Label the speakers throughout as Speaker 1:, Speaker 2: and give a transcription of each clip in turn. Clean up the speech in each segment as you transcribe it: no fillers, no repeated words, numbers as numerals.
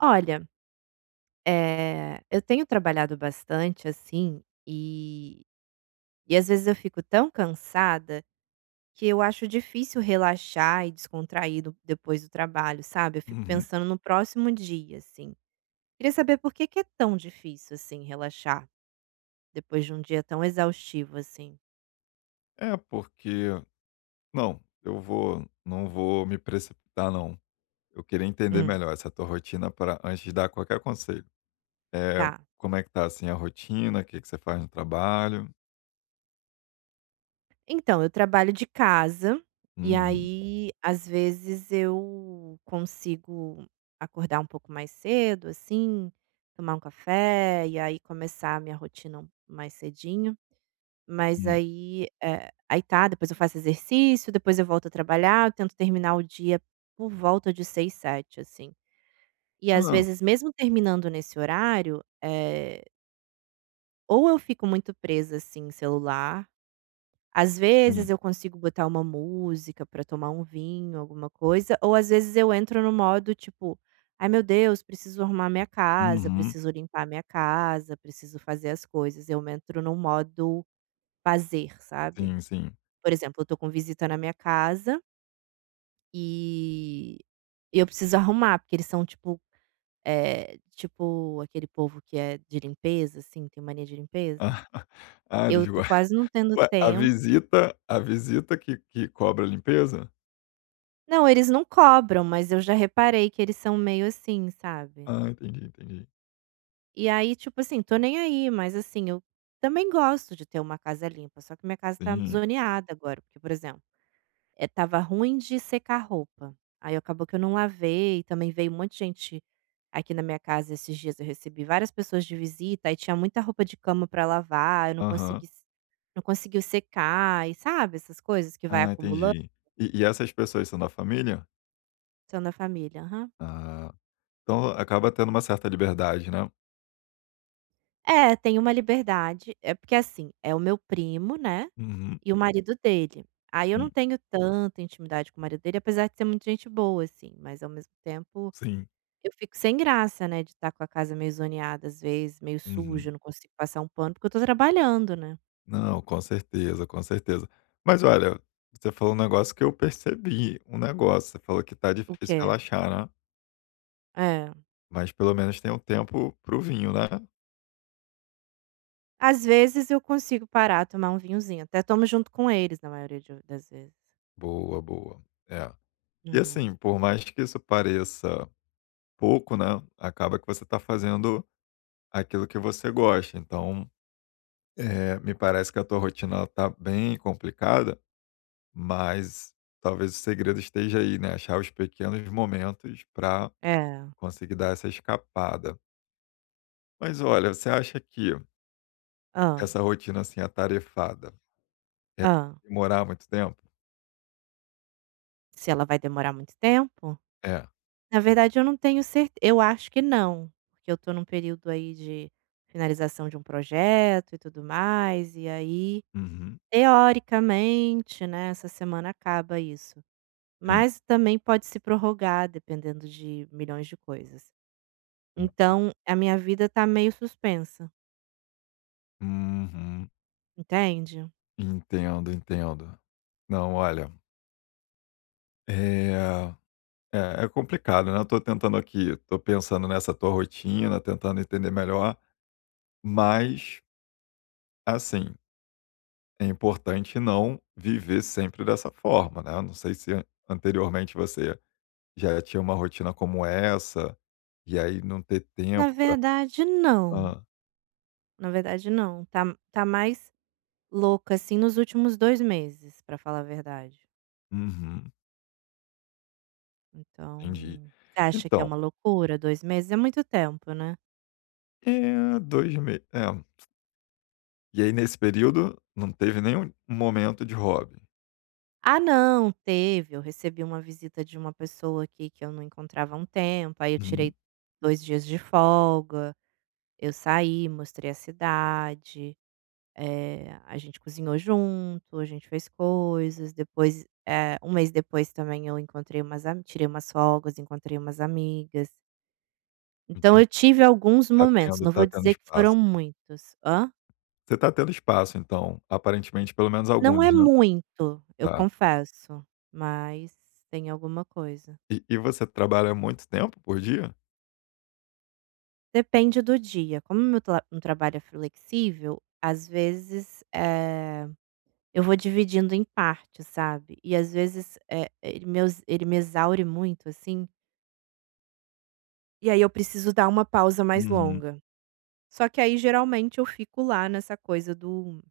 Speaker 1: Olha, eu tenho trabalhado bastante, assim, e às vezes eu fico tão cansada que eu acho difícil relaxar e descontrair do depois do trabalho, sabe. Eu fico
Speaker 2: Uhum.
Speaker 1: pensando no próximo dia, assim. Queria saber por que que é tão difícil, assim, relaxar depois de um dia tão exaustivo, assim?
Speaker 2: É, porque não, eu vou não vou me precipitar não. Eu queria entender
Speaker 1: Hum,
Speaker 2: melhor essa tua rotina para antes de dar qualquer conselho. É.
Speaker 1: tá.
Speaker 2: Como é que tá, assim, a rotina? O que que você faz no trabalho?
Speaker 1: Então, eu trabalho de casa, e
Speaker 2: Uhum,
Speaker 1: aí, às vezes, eu consigo acordar um pouco mais cedo, assim, tomar um café e aí começar a minha rotina mais cedinho. Mas
Speaker 2: hum.
Speaker 1: aí, aí tá, depois eu faço exercício, depois eu volto a trabalhar, eu tento terminar o dia por volta de 6, 7, assim. E às
Speaker 2: Ah,
Speaker 1: vezes, mesmo terminando nesse horário, ou eu fico muito presa, assim, em celular às
Speaker 2: sim.
Speaker 1: vezes eu consigo botar uma música pra tomar um vinho, alguma coisa, ou às vezes eu entro no modo tipo: "Ai meu Deus, preciso arrumar minha casa,
Speaker 2: Uhum.
Speaker 1: preciso limpar minha casa, preciso fazer as coisas". Eu entro no modo fazer, sabe.
Speaker 2: Sim, sim.
Speaker 1: Por exemplo, eu tô com visita na minha casa e eu preciso arrumar, porque eles são tipo, tipo aquele povo que é de limpeza, assim, tem mania de limpeza.
Speaker 2: Ah, ah, eles
Speaker 1: Eu tô
Speaker 2: gos
Speaker 1: quase não tendo
Speaker 2: Ué, a
Speaker 1: tempo.
Speaker 2: visita a visita que cobra a limpeza?
Speaker 1: Não, eles não cobram, mas eu já reparei que eles são meio assim, sabe.
Speaker 2: Ah, entendi, entendi.
Speaker 1: E aí, tipo assim, tô nem aí, mas assim, eu também gosto de ter uma casa limpa, só que minha casa tá
Speaker 2: Sim.
Speaker 1: zoneada agora, porque, por exemplo, tava ruim de secar roupa, aí acabou que eu não lavei, também veio um monte de gente aqui na minha casa esses dias, eu recebi várias pessoas de visita, aí tinha muita roupa de cama pra lavar, eu
Speaker 2: Aham.
Speaker 1: não conseguiu secar e sabe, essas coisas que vai
Speaker 2: Ah,
Speaker 1: acumulando
Speaker 2: entendi. E essas pessoas são da família?
Speaker 1: na família. Aham.
Speaker 2: Ah. Então acaba tendo uma certa liberdade, né.
Speaker 1: É, tem uma liberdade, é porque assim, é o meu primo, né,
Speaker 2: Uhum.
Speaker 1: e o marido dele. Aí eu não
Speaker 2: Sim,
Speaker 1: tenho tanta intimidade com o marido dele, apesar de ser muito gente boa, assim, mas ao mesmo tempo
Speaker 2: sim.
Speaker 1: eu fico sem graça, né, de estar com a casa meio zoneada às vezes, meio
Speaker 2: Uhum.
Speaker 1: suja, não consigo passar um pano, porque eu tô trabalhando, né.
Speaker 2: Não, com certeza, com certeza. Mas olha, você falou um negócio que eu percebi, um negócio, você falou que tá
Speaker 1: O que
Speaker 2: difícil
Speaker 1: é
Speaker 2: relaxar, né,
Speaker 1: é.
Speaker 2: mas pelo menos tem um tempo pro vinho, né.
Speaker 1: Às vezes eu consigo parar, tomar um vinhozinho, até tomo junto com eles na maioria de das vezes.
Speaker 2: Boa, boa. É. E
Speaker 1: Uhum.
Speaker 2: assim, por mais que isso pareça pouco, né, acaba que você tá fazendo aquilo que você gosta, então, me parece que a tua rotina ela tá bem complicada. Mas talvez o segredo esteja aí, né, achar os pequenos momentos para
Speaker 1: É.
Speaker 2: conseguir dar essa escapada. Mas olha, você acha que
Speaker 1: Ah,
Speaker 2: essa rotina, assim, atarefada, ela
Speaker 1: ah.
Speaker 2: demorar muito tempo?
Speaker 1: Se ela vai demorar muito tempo?
Speaker 2: É.
Speaker 1: Na verdade eu não tenho certe eu acho que não, porque eu estou num período aí de finalização de um projeto e tudo mais, e aí,
Speaker 2: Uhum.
Speaker 1: teoricamente, né, essa semana acaba isso.
Speaker 2: Sim.
Speaker 1: Mas também pode se prorrogar dependendo de milhões de coisas.
Speaker 2: Hum.
Speaker 1: Então a minha vida está meio suspensa,
Speaker 2: Uhum.
Speaker 1: entende?
Speaker 2: Entendo, entendo. Não, olha, eh, é complicado, né, eu tô tentando aqui tô pensando nessa tua rotina, tentando entender melhor, mas, assim, é importante não viver sempre dessa forma, né. Eu não sei se an anteriormente você já tinha uma rotina como essa, e aí não ter
Speaker 1: Na
Speaker 2: tempo para.
Speaker 1: verdade não,
Speaker 2: Hã.
Speaker 1: na verdade não, tá mais louca, assim, nos últimos 2 meses, pra falar a verdade.
Speaker 2: Uhum, entendi.
Speaker 1: Então, você acha que é
Speaker 2: Então,
Speaker 1: uma loucura 2 meses? É muito tempo, né.
Speaker 2: é 2 me é. E aí nesse período não teve nenhum momento de hobby?
Speaker 1: Ah não, teve, eu recebi uma visita de uma pessoa aqui que eu não encontrava há um tempo, aí eu
Speaker 2: Uhum,
Speaker 1: tirei 2 dias de folga, eu saí, mostrei a cidade, a gente cozinhou junto, a gente fez coisas, depois, 1 mês depois também eu encontrei umas ami tirei umas folgas, encontrei umas amigas. Então
Speaker 2: entendi.
Speaker 1: eu tive alguns
Speaker 2: Tá
Speaker 1: momentos,
Speaker 2: tendo
Speaker 1: não
Speaker 2: tá
Speaker 1: vou
Speaker 2: tendo
Speaker 1: dizer que foram
Speaker 2: espaço.
Speaker 1: muitos. Hã?
Speaker 2: Você tá tendo espaço então, aparentemente pelo menos
Speaker 1: Não
Speaker 2: alguns,
Speaker 1: é
Speaker 2: né.
Speaker 1: muito, eu
Speaker 2: Tá.
Speaker 1: confesso, mas tem alguma coisa.
Speaker 2: E você trabalha muito tempo por dia?
Speaker 1: Depende do dia, como meu tra um trabalho é flexível, às vezes, eu vou dividindo em partes, sabe. E às vezes, ele me exaure muito, assim, e aí eu preciso dar uma pausa mais
Speaker 2: Uhum.
Speaker 1: longa. Só que aí geralmente eu fico lá nessa coisa do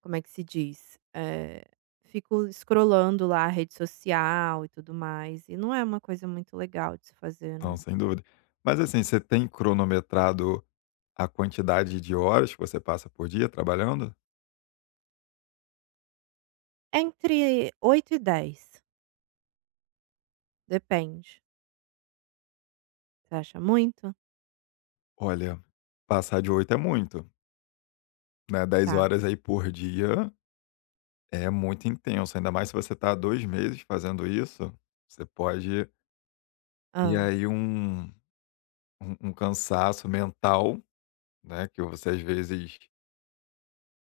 Speaker 1: como é que se diz? Fico scrollando lá a rede social e tudo mais, e não é uma coisa muito legal de se fazer,
Speaker 2: Não,
Speaker 1: né.
Speaker 2: sem dúvida. Mas assim, você tem cronometrado a quantidade de horas que você passa por dia trabalhando?
Speaker 1: Entre 8 e 10 depende. Você acha muito?
Speaker 2: Olha, passar de 8 é muito, né? 10
Speaker 1: Tá.
Speaker 2: horas aí por dia é muito intenso, ainda mais se você está há 2 meses fazendo isso, você pode ter
Speaker 1: ah
Speaker 2: aí um cansaço mental, né, que você às vezes,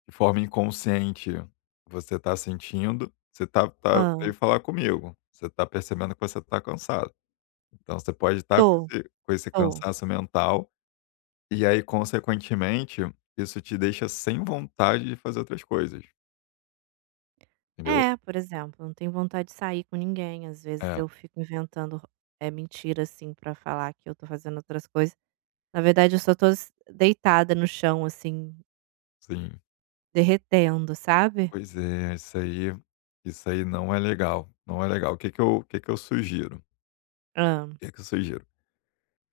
Speaker 2: de forma inconsciente, você está sentindo. Você está está
Speaker 1: ah
Speaker 2: veio falar comigo, você está percebendo que você está cansado. Então você pode estar com
Speaker 1: Tô,
Speaker 2: esse
Speaker 1: tô.
Speaker 2: cansaço mental, e aí consequentemente, isso te deixa sem vontade de fazer outras coisas, entendeu?
Speaker 1: É, por exemplo, não tenho vontade de sair com ninguém, às vezes
Speaker 2: É,
Speaker 1: eu fico inventando é mentira, assim, pra falar que eu tô fazendo outras coisas. Na verdade eu só tô s deitada no chão, assim,
Speaker 2: sim.
Speaker 1: derretendo, sabe.
Speaker 2: Pois é, isso aí não é legal, não é legal. O que que eu sugiro?
Speaker 1: ah
Speaker 2: O que que eu sugiro?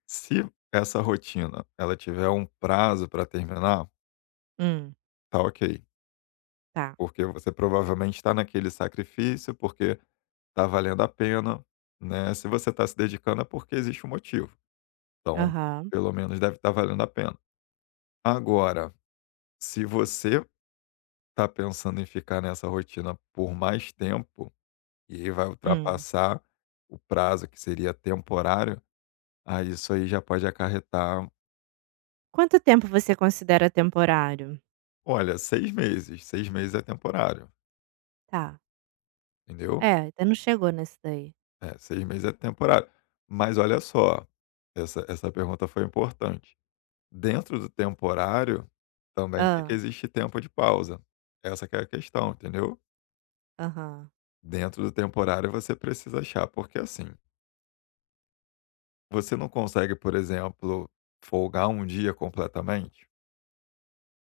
Speaker 2: Se essa rotina, ela tiver um prazo para terminar,
Speaker 1: Hum,
Speaker 2: tá ok,
Speaker 1: tá.
Speaker 2: porque você provavelmente está naquele sacrifício, porque tá valendo a pena, né, se você está se dedicando é porque existe um motivo. Então,
Speaker 1: Aham.
Speaker 2: pelo menos deve estar valendo a pena. Agora, se você está pensando em ficar nessa rotina por mais tempo, e aí vai
Speaker 1: Hum.
Speaker 2: ultrapassar o prazo que seria temporário, aí isso aí já pode acarretar,
Speaker 1: Quanto tempo você considera temporário?
Speaker 2: olha, 6 meses, 6 meses é temporário,
Speaker 1: Tá.
Speaker 2: entendeu?
Speaker 1: É, ainda não chegou nesse daí.
Speaker 2: É, 6 meses é temporário. Mas olha só, essa pergunta foi importante. Dentro do temporário, também tem que
Speaker 1: ah
Speaker 2: existir tempo de pausa. Essa que é a questão, entendeu?
Speaker 1: Aham.
Speaker 2: Dentro do temporário você precisa achar, porque assim, você não consegue, por exemplo, folgar um dia completamente,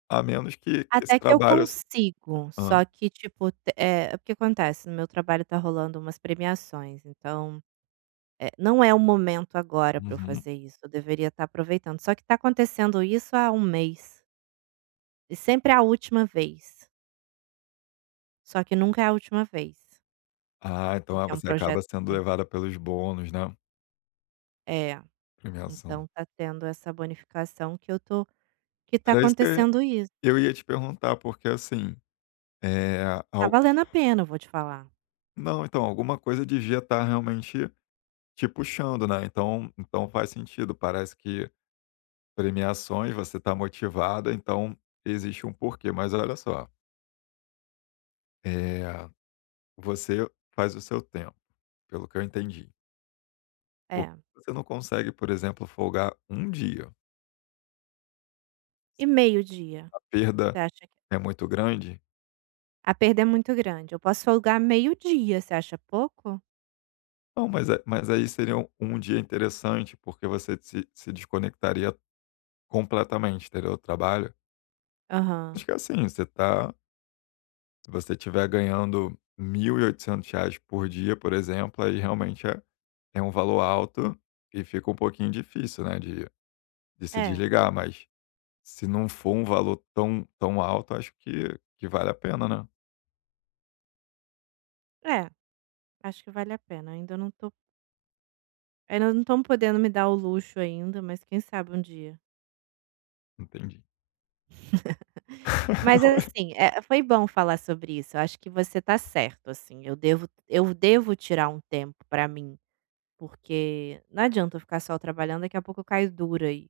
Speaker 2: a menos que esse
Speaker 1: Até que eu
Speaker 2: trabalho s
Speaker 1: consigo, só que tipo, o que acontece, no meu trabalho tá rolando umas premiações, então, não é o momento agora pra eu
Speaker 2: Uhum.
Speaker 1: fazer isso, eu deveria estar aproveitando. Só que tá acontecendo isso há um mês, e sempre é a última vez, só que nunca é a última vez,
Speaker 2: Ah, então, ah,
Speaker 1: porque é um
Speaker 2: você acaba
Speaker 1: projeto que
Speaker 2: sendo
Speaker 1: tem
Speaker 2: levada pelos bônus, né,
Speaker 1: é,
Speaker 2: premiação.
Speaker 1: então tá tendo essa bonificação que eu tô que tá
Speaker 2: Era isso que
Speaker 1: acontecendo isso.
Speaker 2: eu ia te perguntar, porque assim, eh,
Speaker 1: Tá
Speaker 2: al
Speaker 1: valendo a pena, eu vou te falar.
Speaker 2: não, então, alguma coisa devia estar realmente te puxando, né, então então faz sentido, parece que premiações, você está motivada, então existe um porquê. Mas olha só, eh. Você faz o seu tempo, pelo que eu entendi. Porque
Speaker 1: É.
Speaker 2: você não consegue, por exemplo, folgar um dia.
Speaker 1: E meio-dia,
Speaker 2: A perda
Speaker 1: você acha.
Speaker 2: é muito grande?
Speaker 1: A perda é muito grande. Eu posso folgar meio-dia, você acha pouco?
Speaker 2: Não, mas a mas aí seria um dia interessante, porque você se desconectaria completamente, teria o trabalho. Acho
Speaker 1: Aham.
Speaker 2: que é assim, você tá se você estiver ganhando mil e oitocentos 1.800 por dia, por exemplo, aí realmente é um valor alto e fica um pouquinho difícil, né, de se
Speaker 1: É,
Speaker 2: desligar, mas se não for um valor tão tão alto, acho que vale a pena, né.
Speaker 1: é, acho que vale a pena. Ainda não tô ainda não estão podendo me dar o luxo ainda, mas quem sabe um dia.
Speaker 2: Entendi.
Speaker 1: Mas assim, foi bom falar sobre isso. Eu acho que você tá certo, assim, eu devo tirar um tempo pra mim, porque não adianta eu ficar só trabalhando, daqui a pouco eu caio dura aí.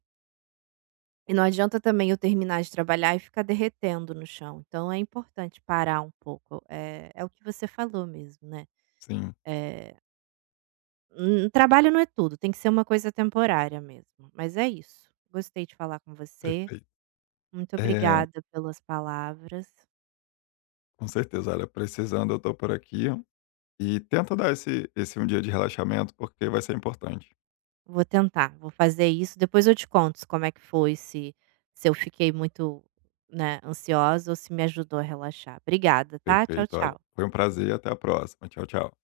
Speaker 1: E não adianta também eu terminar de trabalhar e ficar derretendo no chão. Então é importante parar um pouco. É o que você falou mesmo, né.
Speaker 2: Sim,
Speaker 1: Eh, trabalho não é tudo, tem que ser uma coisa temporária mesmo, mas é isso. Gostei de falar com você,
Speaker 2: perfeito.
Speaker 1: muito
Speaker 2: É,
Speaker 1: obrigada pelas palavras.
Speaker 2: com certeza. Olha, precisando eu estou por aqui e tenta dar esse um dia de relaxamento, porque vai ser importante.
Speaker 1: Vou tentar, vou fazer isso, depois eu te conto como é que foi, se eu fiquei muito, né, ansiosa ou se me ajudou a relaxar. Obrigada, tá? Tchau,
Speaker 2: Perfeito, olha,
Speaker 1: tchau.
Speaker 2: foi um prazer e até a próxima. Tchau, tchau.